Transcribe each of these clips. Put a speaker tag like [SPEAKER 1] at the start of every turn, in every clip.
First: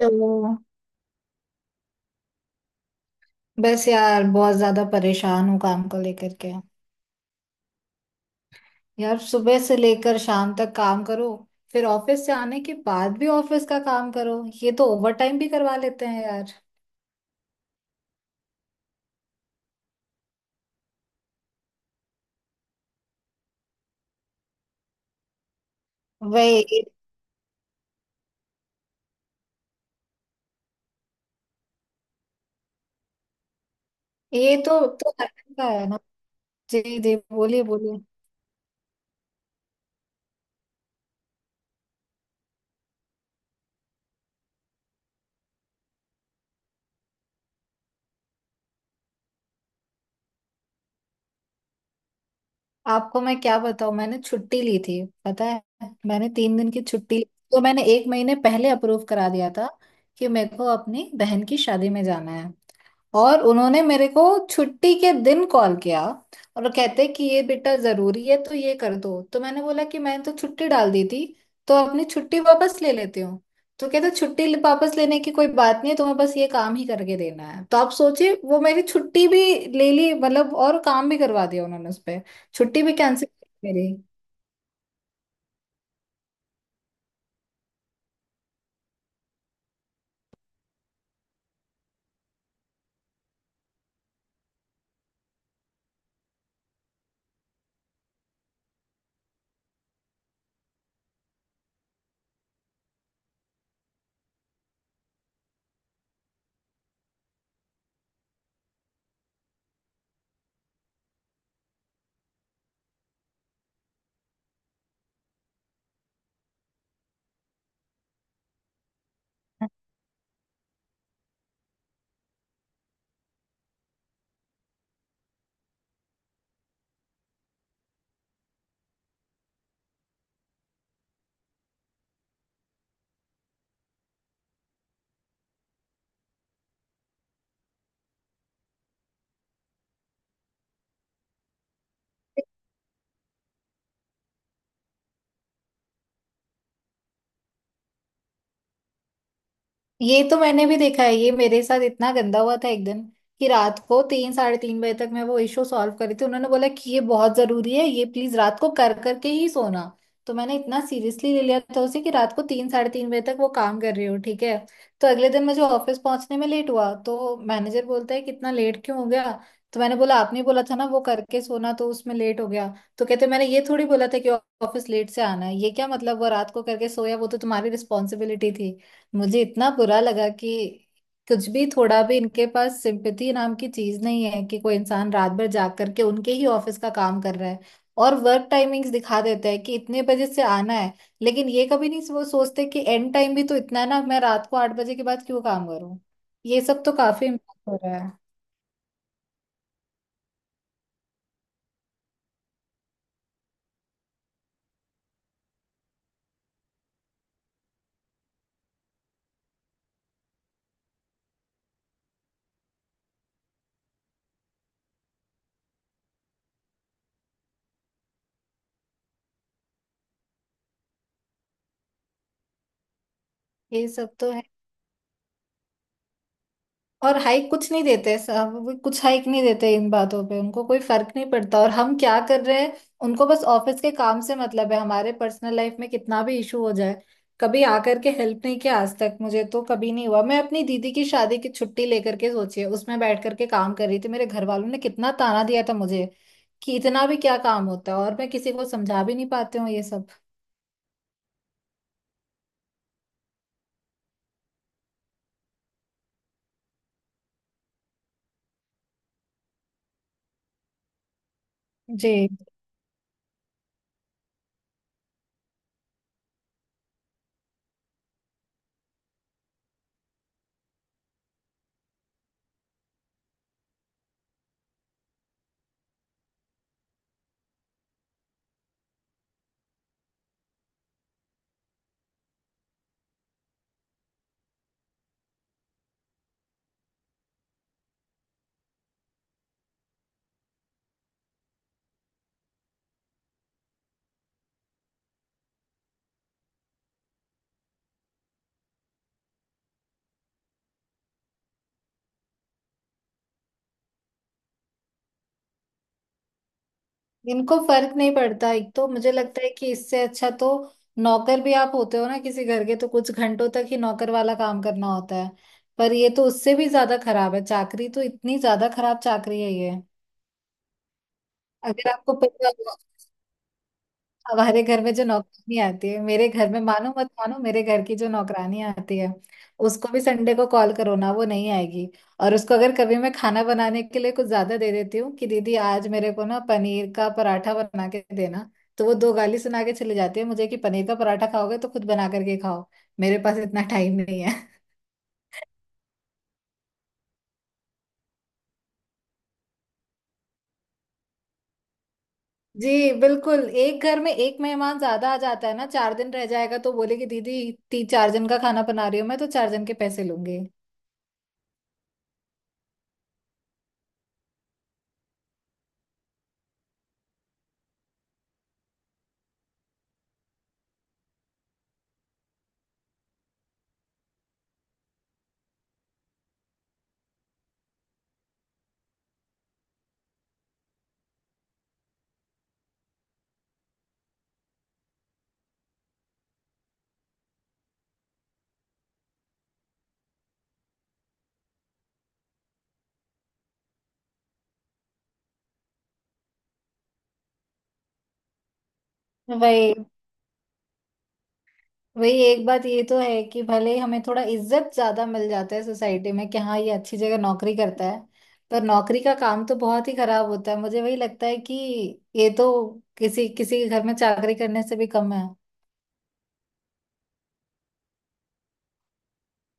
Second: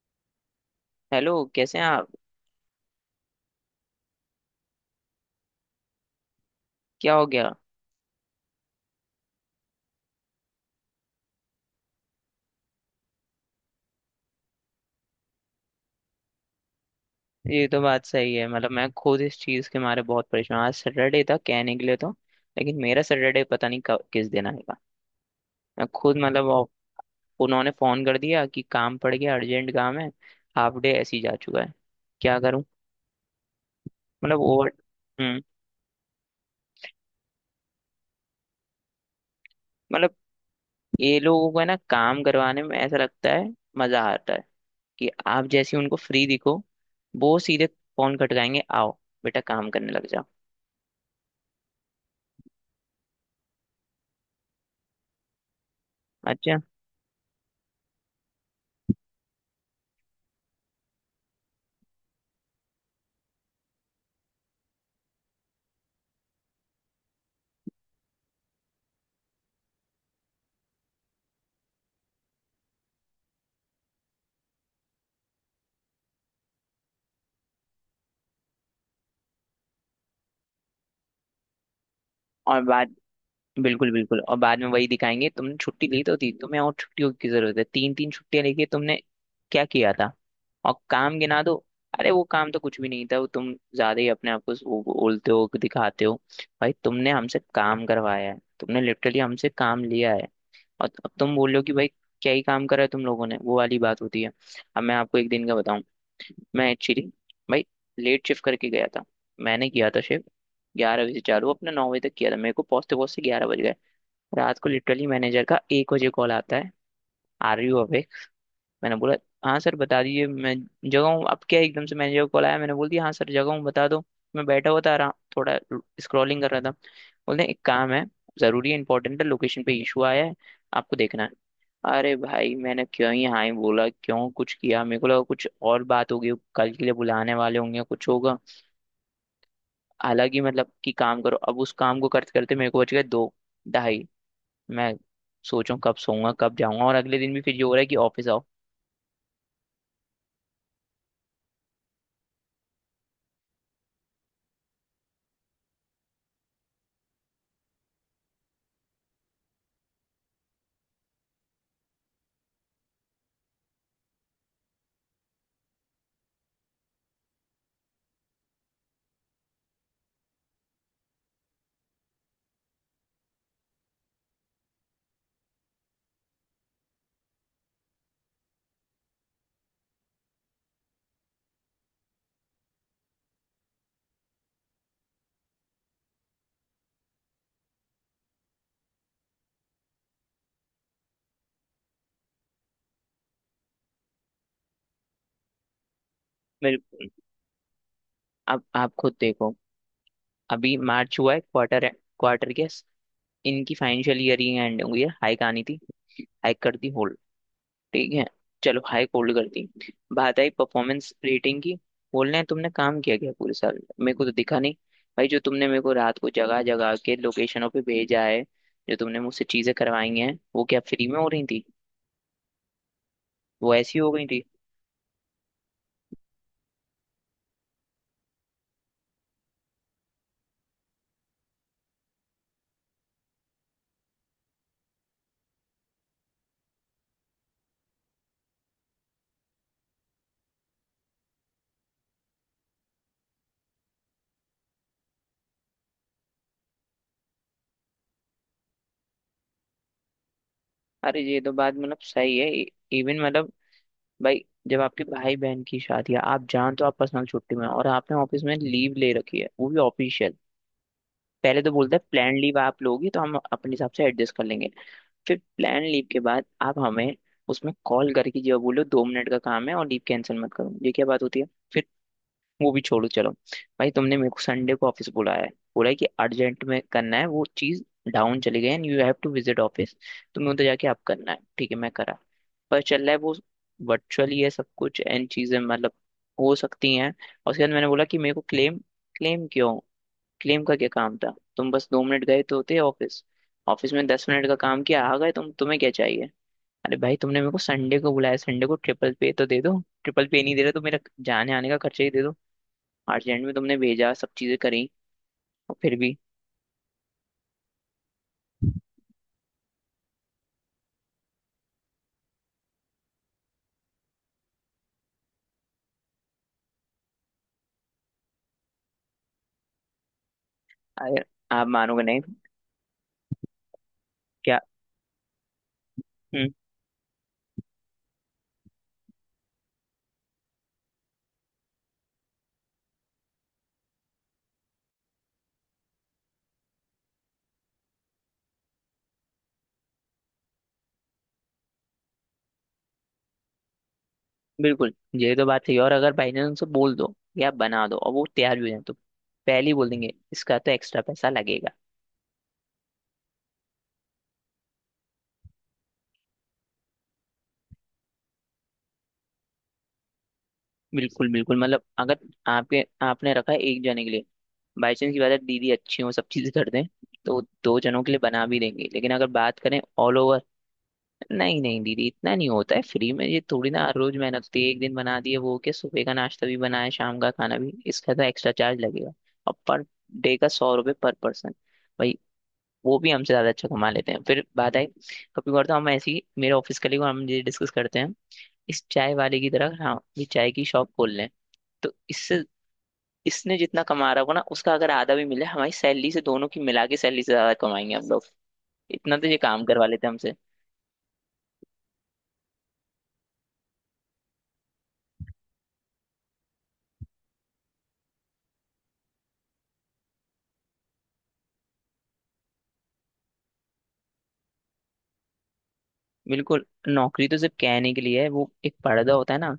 [SPEAKER 1] तो
[SPEAKER 2] हेलो, कैसे हैं आप।
[SPEAKER 1] बस यार बहुत ज्यादा परेशान हूँ काम को लेकर के।
[SPEAKER 2] क्या हो गया।
[SPEAKER 1] यार सुबह से लेकर शाम तक काम करो, फिर ऑफिस से आने के बाद भी ऑफिस का काम करो, ये तो ओवर टाइम भी करवा लेते हैं यार।
[SPEAKER 2] ये तो बात सही है। मतलब मैं खुद इस चीज़ के मारे बहुत परेशान हूं। आज सैटरडे था कहने के लिए तो, लेकिन मेरा सैटरडे पता नहीं कब किस दिन आएगा। मैं खुद मतलब
[SPEAKER 1] वही।
[SPEAKER 2] उन्होंने फ़ोन कर दिया कि काम पड़ गया, अर्जेंट काम है। हाफ डे ऐसे ही जा चुका है। क्या करूं। मतलब
[SPEAKER 1] ये
[SPEAKER 2] ओवर
[SPEAKER 1] तो हर
[SPEAKER 2] हम्म
[SPEAKER 1] का है ना। जी जी, बोलिए बोलिए।
[SPEAKER 2] मतलब ये लोगों को है ना काम करवाने में ऐसा लगता है, मज़ा आता है कि आप जैसे उनको फ्री दिखो, वो सीधे फ़ोन खटकाएंगे, आओ बेटा काम करने लग जाओ।
[SPEAKER 1] आपको मैं क्या बताऊं, मैंने छुट्टी ली थी पता है। मैंने
[SPEAKER 2] अच्छा।
[SPEAKER 1] 3 दिन की छुट्टी ली, तो मैंने एक महीने पहले अप्रूव करा दिया था कि मेरे को अपनी बहन की शादी में जाना है। और उन्होंने मेरे को छुट्टी के दिन कॉल किया, और वो कहते कि ये बेटा जरूरी है तो ये कर दो। तो मैंने बोला कि मैंने तो छुट्टी डाल दी थी, तो अपनी छुट्टी वापस ले लेती हूँ। तो कहते वापस लेने की कोई बात नहीं है, तुम्हें बस ये काम ही करके देना है। तो आप सोचिए वो मेरी छुट्टी भी ले ली मतलब, और काम भी करवा दिया उन्होंने उस
[SPEAKER 2] और
[SPEAKER 1] छुट्टी भी
[SPEAKER 2] बात।
[SPEAKER 1] कैंसिल मेरी।
[SPEAKER 2] बिल्कुल बिल्कुल, और बाद में वही दिखाएंगे, तुमने छुट्टी ली तो थी, तुम्हें और छुट्टियों की जरूरत है। तीन तीन छुट्टियां लेके तुमने क्या किया था। और काम गिना दो। अरे वो काम तो कुछ भी नहीं था, वो तुम ज्यादा ही अपने आप को वो बोलते हो, दिखाते हो। भाई तुमने हमसे काम करवाया है, तुमने लिटरली हमसे काम लिया है। और अब तुम बोल रहे हो कि भाई क्या ही काम करा है तुम लोगों ने। वो वाली बात होती है। अब मैं आपको एक दिन का बताऊं। मैं एक्चुअली भाई लेट शिफ्ट करके गया था। मैंने किया था शिफ्ट 11 बजे चालू, अपने 9 बजे तक किया था। मेरे को पहुंचते पहुंचते 11 बज गए रात को। लिटरली मैनेजर का 1 बजे कॉल आता है, आर यू अवेक। मैंने बोला, हाँ सर बता दीजिए, मैं जगह हूँ। अब क्या एकदम से मैनेजर का कॉल आया, मैंने बोल दिया हाँ सर जगह हूँ, बता दो। मैं बैठा हुआ था आराम, थोड़ा स्क्रॉलिंग कर रहा था। बोलते हैं, एक काम है, जरूरी है, इंपॉर्टेंट है, लोकेशन पे इशू आया है, आपको देखना है। अरे भाई मैंने क्यों ही हाँ ही बोला, क्यों कुछ किया। मेरे को लगा कुछ और बात होगी, कल के लिए बुलाने वाले होंगे, कुछ होगा। हालांकि मतलब कि काम करो। अब उस काम को करते करते मेरे को बच गए दो ढाई। मैं सोचूं कब सोऊंगा कब जाऊंगा, और अगले दिन भी फिर ये हो रहा है कि ऑफिस आओ।
[SPEAKER 1] ये तो मैंने भी देखा है, ये मेरे साथ इतना गंदा हुआ था एक दिन कि रात को तीन, साढ़े तीन बजे तक मैं वो इशू सॉल्व कर रही थी। उन्होंने बोला कि ये बहुत जरूरी है ये प्लीज रात को कर करके ही सोना। तो मैंने इतना सीरियसली ले लिया था उसे कि रात को तीन, साढ़े तीन बजे तक वो काम कर रही हूँ ठीक है। तो अगले दिन मुझे ऑफिस पहुंचने में लेट हुआ, तो मैनेजर बोलता है कि इतना लेट क्यों हो गया। तो मैंने बोला आपने बोला था ना वो करके सोना, तो उसमें लेट हो गया। तो कहते मैंने ये थोड़ी बोला था कि ऑफिस लेट से आना है, ये क्या मतलब, वो रात को करके सोया वो तो तुम्हारी रिस्पॉन्सिबिलिटी थी। मुझे इतना बुरा लगा कि कुछ भी थोड़ा भी इनके पास सिंपैथी नाम की चीज नहीं है, कि कोई इंसान रात भर जाग करके उनके ही ऑफिस का काम कर रहा है। और वर्क टाइमिंग्स दिखा देते हैं कि इतने बजे से आना है, लेकिन ये कभी नहीं वो सोचते कि एंड टाइम भी तो इतना है ना, मैं रात को 8 बजे के बाद क्यों काम करूं। ये सब तो
[SPEAKER 2] बिल्कुल।
[SPEAKER 1] काफी इम्पैक्ट हो रहा है।
[SPEAKER 2] अब आप खुद देखो, अभी मार्च हुआ है, क्वार्टर है, क्वार्टर के इनकी फाइनेंशियल ईयर ही एंड हुई है, हाइक आनी थी। हाइक कर दी होल्ड। ठीक है, चलो हाइक होल्ड कर दी। बात आई परफॉर्मेंस रेटिंग की, बोल रहे हैं तुमने काम किया क्या पूरे साल, मेरे को तो दिखा नहीं। भाई जो तुमने मेरे को रात को जगह जगह के लोकेशनों पे भेजा है, जो तुमने मुझसे चीजें करवाई हैं, वो क्या फ्री में हो रही थी। वो
[SPEAKER 1] ये
[SPEAKER 2] ऐसी हो
[SPEAKER 1] सब
[SPEAKER 2] गई
[SPEAKER 1] तो
[SPEAKER 2] थी।
[SPEAKER 1] है, और हाइक कुछ नहीं देते साहब, वो कुछ हाइक नहीं देते, इन बातों पे उनको कोई फर्क नहीं पड़ता और हम क्या कर रहे हैं। उनको बस ऑफिस के काम से मतलब है, हमारे पर्सनल लाइफ में कितना भी इशू हो जाए, कभी आकर के हेल्प नहीं किया आज तक। मुझे तो कभी नहीं हुआ, मैं अपनी दीदी की शादी की छुट्टी लेकर के सोचिए उसमें बैठ करके काम कर रही थी। मेरे घर वालों ने कितना ताना दिया था मुझे कि इतना भी क्या काम होता है, और मैं किसी को समझा भी नहीं पाती हूँ ये सब।
[SPEAKER 2] अरे ये तो बात मतलब सही है। इवन मतलब भाई जब आपके भाई बहन की शादी है, आप जान तो आप पर्सनल छुट्टी में हो, और आपने ऑफिस में लीव ले रखी है वो भी ऑफिशियल। पहले तो बोलता है
[SPEAKER 1] जी।
[SPEAKER 2] प्लान लीव आप लोगी तो हम अपने हिसाब से एडजस्ट कर लेंगे। फिर प्लान लीव के बाद आप हमें उसमें कॉल करके जो बोलो 2 मिनट का काम है, और लीव कैंसिल मत करो, ये क्या बात होती है। फिर वो भी छोड़ो चलो। भाई तुमने मेरे को संडे को ऑफिस बुलाया है, बोला है कि अर्जेंट में करना है वो चीज, डाउन चली गई and you have to visit office, तुम्हें उधर जाके आप करना है। ठीक है मैं करा, पर चल रहा है वो, वर्चुअली है सब कुछ एंड चीजें मतलब हो सकती हैं। और उसके बाद मैंने बोला कि मेरे को क्लेम। क्लेम क्यों, क्लेम का क्या काम था, तुम बस 2 मिनट गए तो होते ऑफिस। ऑफिस में 10 मिनट का काम किया, आ गए तुम, तुम्हें क्या चाहिए। अरे भाई तुमने मेरे को संडे को बुलाया, संडे को ट्रिपल पे तो दे दो। ट्रिपल पे नहीं दे रहे तो मेरा जाने आने का खर्चा ही दे दो। आर्टलैंड में तुमने भेजा, सब चीजें करी, और फिर भी।
[SPEAKER 1] इनको फर्क नहीं पड़ता, एक तो मुझे लगता है कि इससे अच्छा तो नौकर भी आप होते हो ना किसी घर के, तो कुछ घंटों तक ही नौकर वाला काम करना होता है। पर ये तो उससे भी ज्यादा खराब है, चाकरी तो इतनी ज्यादा खराब चाकरी है ये।
[SPEAKER 2] अगर आप
[SPEAKER 1] अगर
[SPEAKER 2] मानोगे
[SPEAKER 1] आपको
[SPEAKER 2] नहीं।
[SPEAKER 1] पता हो,
[SPEAKER 2] क्या।
[SPEAKER 1] हमारे घर में जो नौकरानी आती है, मेरे
[SPEAKER 2] हम्म
[SPEAKER 1] घर में, मानो मत मानो, मेरे घर की जो नौकरानी आती है उसको भी संडे को कॉल करो ना, वो नहीं आएगी। और उसको अगर कभी मैं खाना बनाने के लिए कुछ ज्यादा दे देती हूँ कि दीदी आज मेरे को ना पनीर का पराठा बना के देना, तो वो दो गाली सुना के चली जाती है मुझे कि पनीर का पराठा खाओगे तो खुद बना करके खाओ, मेरे पास इतना टाइम नहीं है।
[SPEAKER 2] बिल्कुल, ये तो बात सही है। और अगर बाई चांस उनसे बोल दो या बना दो और वो तैयार भी हो जाए, तो पहले ही बोल देंगे इसका तो एक्स्ट्रा पैसा लगेगा।
[SPEAKER 1] जी बिल्कुल। एक घर में एक मेहमान ज्यादा आ जाता है ना, 4 दिन रह जाएगा तो बोले कि दीदी तीन चार जन का खाना बना रही हूँ मैं, तो चार जन के पैसे लूंगी।
[SPEAKER 2] बिल्कुल बिल्कुल। मतलब अगर आपके आपने रखा है एक जने के लिए, बाई चांस की बात है दीदी अच्छी हो, सब चीजें कर दें, तो दो जनों के लिए बना भी देंगे। लेकिन अगर बात करें ऑल ओवर, नहीं नहीं दीदी इतना नहीं होता है फ्री में, ये थोड़ी ना हर रोज मेहनत होती है। एक दिन बना दिए वो क्या, सुबह का नाश्ता भी बनाए शाम का खाना भी, इसका तो एक्स्ट्रा चार्ज लगेगा। और पर डे का 100 रुपये पर पर्सन। भाई वो भी हमसे ज्यादा अच्छा कमा लेते हैं। फिर बात आई, कभी कभार तो हम ऐसे ही, मेरे ऑफिस कलीग और हम ये डिस्कस करते हैं, इस चाय वाले की तरह हाँ ये चाय की शॉप खोल लें तो इससे, इसने जितना कमा रहा होगा ना उसका अगर आधा भी मिले, हमारी सैलरी से दोनों की मिला के सैलरी से ज्यादा कमाएंगे हम लोग। इतना तो ये काम
[SPEAKER 1] वही।
[SPEAKER 2] करवा लेते हैं।
[SPEAKER 1] एक बात ये तो है कि भले ही हमें थोड़ा इज्जत ज्यादा मिल जाता है सोसाइटी में कि हाँ ये अच्छी जगह नौकरी करता है, पर नौकरी का काम तो बहुत ही खराब होता है। मुझे वही लगता है कि ये तो किसी किसी के घर में चाकरी करने से भी कम है।
[SPEAKER 2] बिल्कुल, नौकरी तो सिर्फ कहने के लिए है, वो एक पर्दा होता है ना,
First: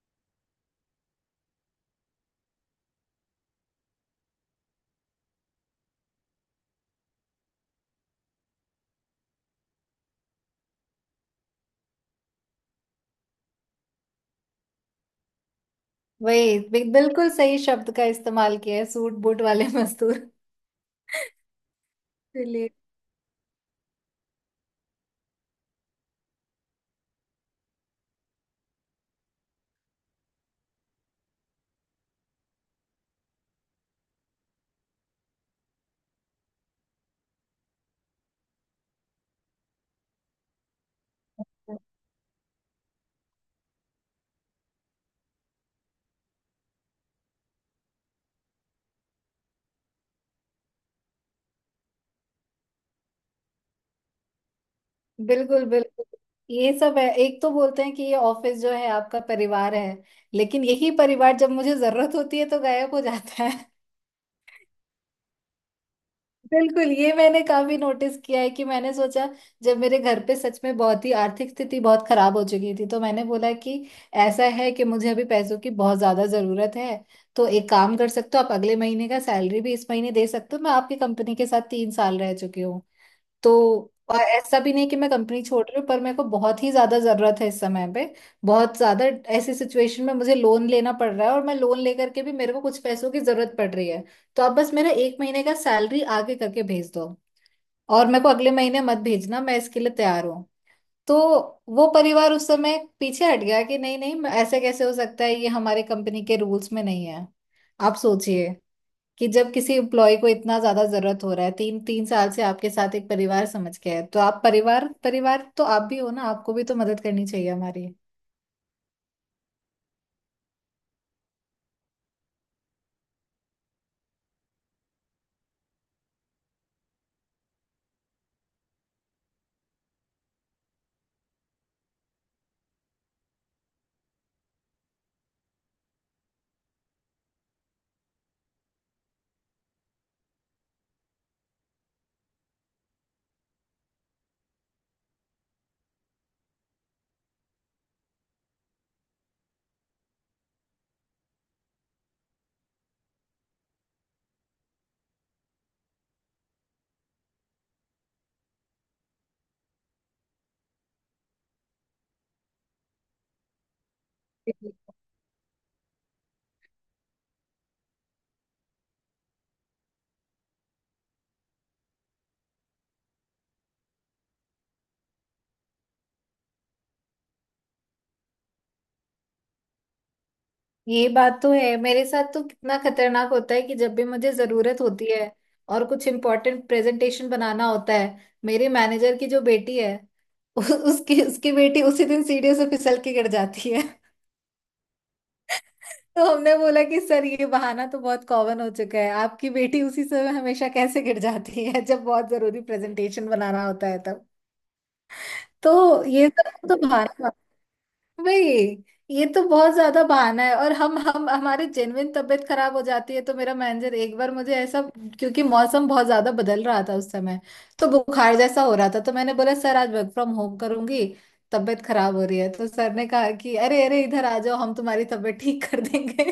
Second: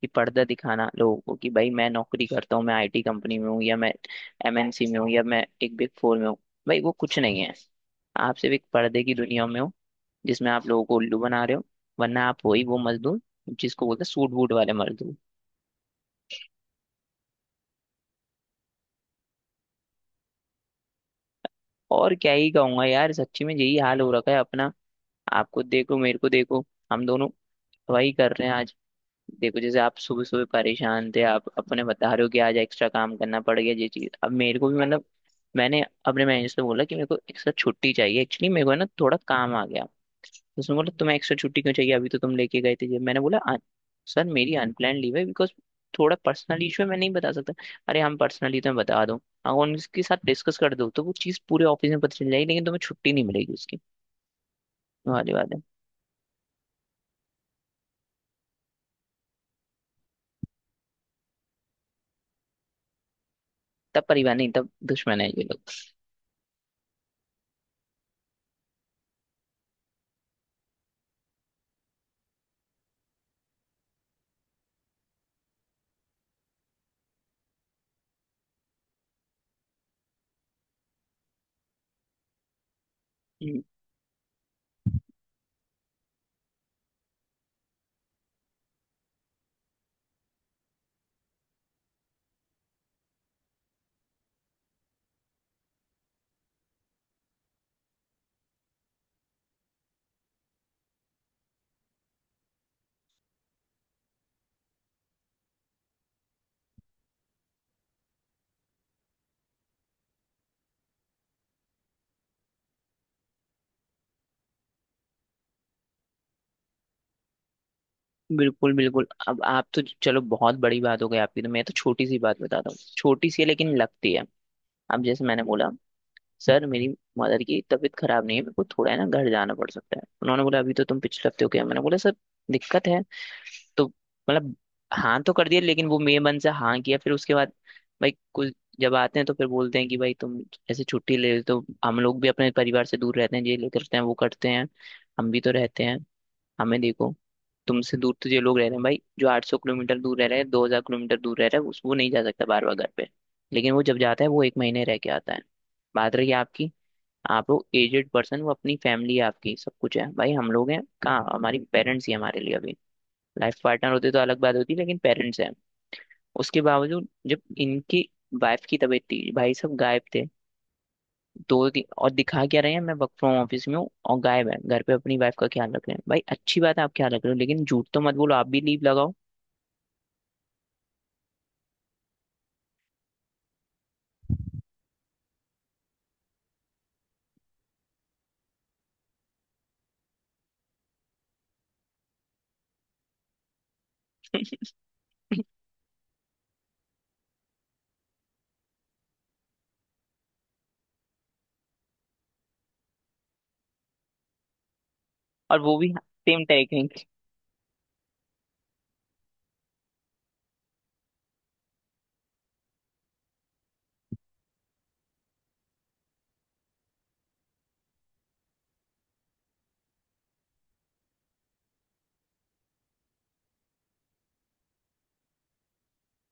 [SPEAKER 2] कि पर्दा दिखाना लोगों को कि भाई मैं नौकरी करता हूँ, मैं आईटी कंपनी में हूँ, या मैं एमएनसी में हूँ, या मैं एक बिग फोर में हूँ। भाई वो कुछ नहीं है, आप सिर्फ एक पर्दे की दुनिया में हो, जिसमें आप लोगों को उल्लू बना रहे हो। वरना आप वही वो मजदूर, जिसको बोलते हैं सूट बूट वाले मजदूर।
[SPEAKER 1] वही बिल्कुल सही शब्द का इस्तेमाल किया है, सूट बूट वाले मजदूर।
[SPEAKER 2] और क्या ही
[SPEAKER 1] इसलिए
[SPEAKER 2] कहूंगा यार, सच्ची में यही हाल हो रखा है अपना। आपको देखो, मेरे को देखो, हम दोनों वही कर रहे हैं। देखो जैसे आप सुबह सुबह परेशान थे, आप अपने बता रहे हो कि आज एक्स्ट्रा काम करना पड़ गया, ये चीज अब मेरे को भी मतलब। मैंने अपने मैनेजर से बोला कि मेरे को एक्स्ट्रा छुट्टी चाहिए, एक्चुअली मेरे को है ना थोड़ा काम आ गया। तो उसने बोला तुम्हें एक्स्ट्रा छुट्टी क्यों चाहिए, अभी तो तुम लेके गए थे। ये मैंने बोला, सर मेरी अनप्लान लीव है बिकॉज थोड़ा पर्सनल इशू है, मैं नहीं बता सकता। अरे हम पर्सनली तुम्हें बता दो, अगर उनके साथ डिस्कस कर दो तो वो चीज़ पूरे ऑफिस में पता चल जाएगी, लेकिन तुम्हें छुट्टी नहीं मिलेगी उसकी। वो वाली बात है।
[SPEAKER 1] बिल्कुल बिल्कुल। ये सब है, एक तो बोलते हैं कि ये ऑफिस जो है आपका परिवार है, लेकिन यही परिवार जब मुझे जरूरत होती है तो गायब हो जाता।
[SPEAKER 2] तब परिवार नहीं, तब दुश्मन है ये लोग।
[SPEAKER 1] बिल्कुल, ये मैंने काफी नोटिस किया है कि मैंने सोचा, जब मेरे घर पे सच में बहुत ही आर्थिक स्थिति बहुत खराब हो चुकी थी, तो मैंने बोला कि ऐसा है कि मुझे अभी पैसों की बहुत ज्यादा जरूरत है, तो एक काम कर सकते हो आप, अगले महीने का सैलरी भी इस महीने दे सकते हो। मैं आपकी कंपनी के साथ 3 साल रह चुकी हूँ, तो और ऐसा भी नहीं कि मैं कंपनी छोड़ रही हूँ, पर मेरे को बहुत ही ज्यादा जरूरत है इस समय पे, बहुत ज्यादा। ऐसी सिचुएशन में मुझे लोन लेना पड़ रहा है, और मैं लोन लेकर के भी मेरे को कुछ पैसों की जरूरत पड़ रही है। तो आप बस मेरा एक महीने का सैलरी आगे करके भेज दो, और मेरे को अगले महीने मत भेजना, मैं इसके लिए तैयार हूँ। तो वो परिवार उस समय पीछे हट गया कि नहीं नहीं ऐसे कैसे हो सकता है, ये हमारे कंपनी के रूल्स में नहीं है। आप सोचिए कि जब किसी एम्प्लॉय को इतना ज्यादा जरूरत हो रहा है, 3-3 साल से आपके साथ एक परिवार समझ के है, तो आप परिवार परिवार तो आप भी हो ना, आपको भी तो मदद करनी चाहिए हमारी।
[SPEAKER 2] बिल्कुल बिल्कुल। अब आप तो चलो बहुत बड़ी बात हो गई आपकी, तो मैं तो छोटी सी बात बताता हूँ, छोटी सी है लेकिन लगती है। अब जैसे मैंने बोला सर मेरी मदर की तबीयत खराब नहीं है, मेरे को थोड़ा है ना घर जाना पड़ सकता है। उन्होंने बोला अभी तो तुम पिछले हफ्ते हो गया। मैंने बोला सर दिक्कत है तो, मतलब। हाँ तो कर दिया, लेकिन वो मे मन से हाँ किया। फिर उसके बाद भाई कुछ जब आते हैं तो फिर बोलते हैं कि भाई तुम ऐसे छुट्टी ले, तो हम लोग भी अपने परिवार से दूर रहते हैं, ये लेते रहते हैं, वो करते हैं, हम भी तो रहते हैं। हमें देखो, तुमसे दूर तो ये लोग रह रहे हैं भाई, जो 800 किलोमीटर दूर रह रहे हैं, 2000 किलोमीटर दूर रह रहा है, उस वो नहीं जा सकता बार बार घर पे। लेकिन वो जब जाता है वो एक महीने रह के आता है। बात रही आपकी, आप लोग एजेड पर्सन, वो अपनी फैमिली है आपकी सब कुछ है। भाई हम लोग हैं कहाँ, हमारी पेरेंट्स ही हमारे लिए अभी, लाइफ पार्टनर होते तो अलग बात होती लेकिन पेरेंट्स हैं। उसके बावजूद जब इनकी वाइफ की तबीयत थी, भाई सब गायब थे। और दिखा क्या रहे हैं, मैं वर्क फ्रॉम ऑफिस में हूँ, और गायब है घर पे, अपनी वाइफ का ख्याल रख रहे हैं। भाई अच्छी बात है आप ख्याल रख रहे हो, लेकिन झूठ तो मत बोलो, आप भी लीव लगाओ।
[SPEAKER 1] ये बात तो है, मेरे साथ तो कितना खतरनाक होता है कि जब भी मुझे जरूरत होती है और कुछ इम्पोर्टेंट प्रेजेंटेशन बनाना होता है, मेरे मैनेजर की जो बेटी है उ- उसकी उसकी बेटी उसी दिन सीढ़ियों से फिसल के गिर जाती है। तो हमने बोला कि सर ये बहाना तो बहुत कॉमन हो चुका है, आपकी बेटी उसी समय हमेशा कैसे गिर जाती है जब बहुत जरूरी प्रेजेंटेशन बनाना होता है तब।
[SPEAKER 2] और वो भी
[SPEAKER 1] तो ये
[SPEAKER 2] सेम
[SPEAKER 1] सब तो
[SPEAKER 2] टेक्निक।
[SPEAKER 1] बहाना, भाई ये तो बहुत ज्यादा बहाना है। और हम हमारी जेन्युइन तबीयत खराब हो जाती है तो मेरा मैनेजर एक बार मुझे ऐसा, क्योंकि मौसम बहुत ज्यादा बदल रहा था उस समय, तो बुखार जैसा हो रहा था। तो मैंने बोला सर आज वर्क फ्रॉम होम करूंगी, तबीयत खराब हो रही है, तो सर ने कहा कि अरे अरे इधर आ जाओ हम तुम्हारी तबीयत ठीक कर देंगे।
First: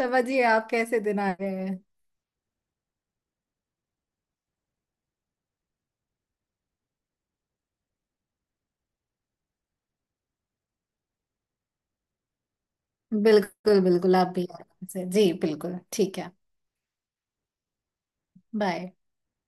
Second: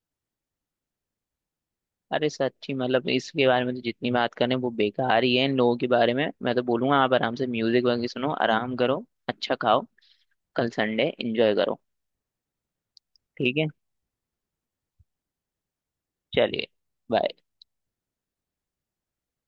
[SPEAKER 1] समझिए आप कैसे दिन आ गए हैं।
[SPEAKER 2] अरे सच्ची मतलब, इसके बारे में तो जितनी बात करें वो बेकार ही है इन लोगों के बारे में। मैं तो बोलूंगा आप आराम से म्यूजिक वगैरह सुनो, आराम करो, अच्छा खाओ, कल संडे एंजॉय करो। ठीक है।
[SPEAKER 1] बिल्कुल बिल्कुल, आप भी आराम से जी, बिल्कुल ठीक है।
[SPEAKER 2] चलिए। बाय।
[SPEAKER 1] बाय।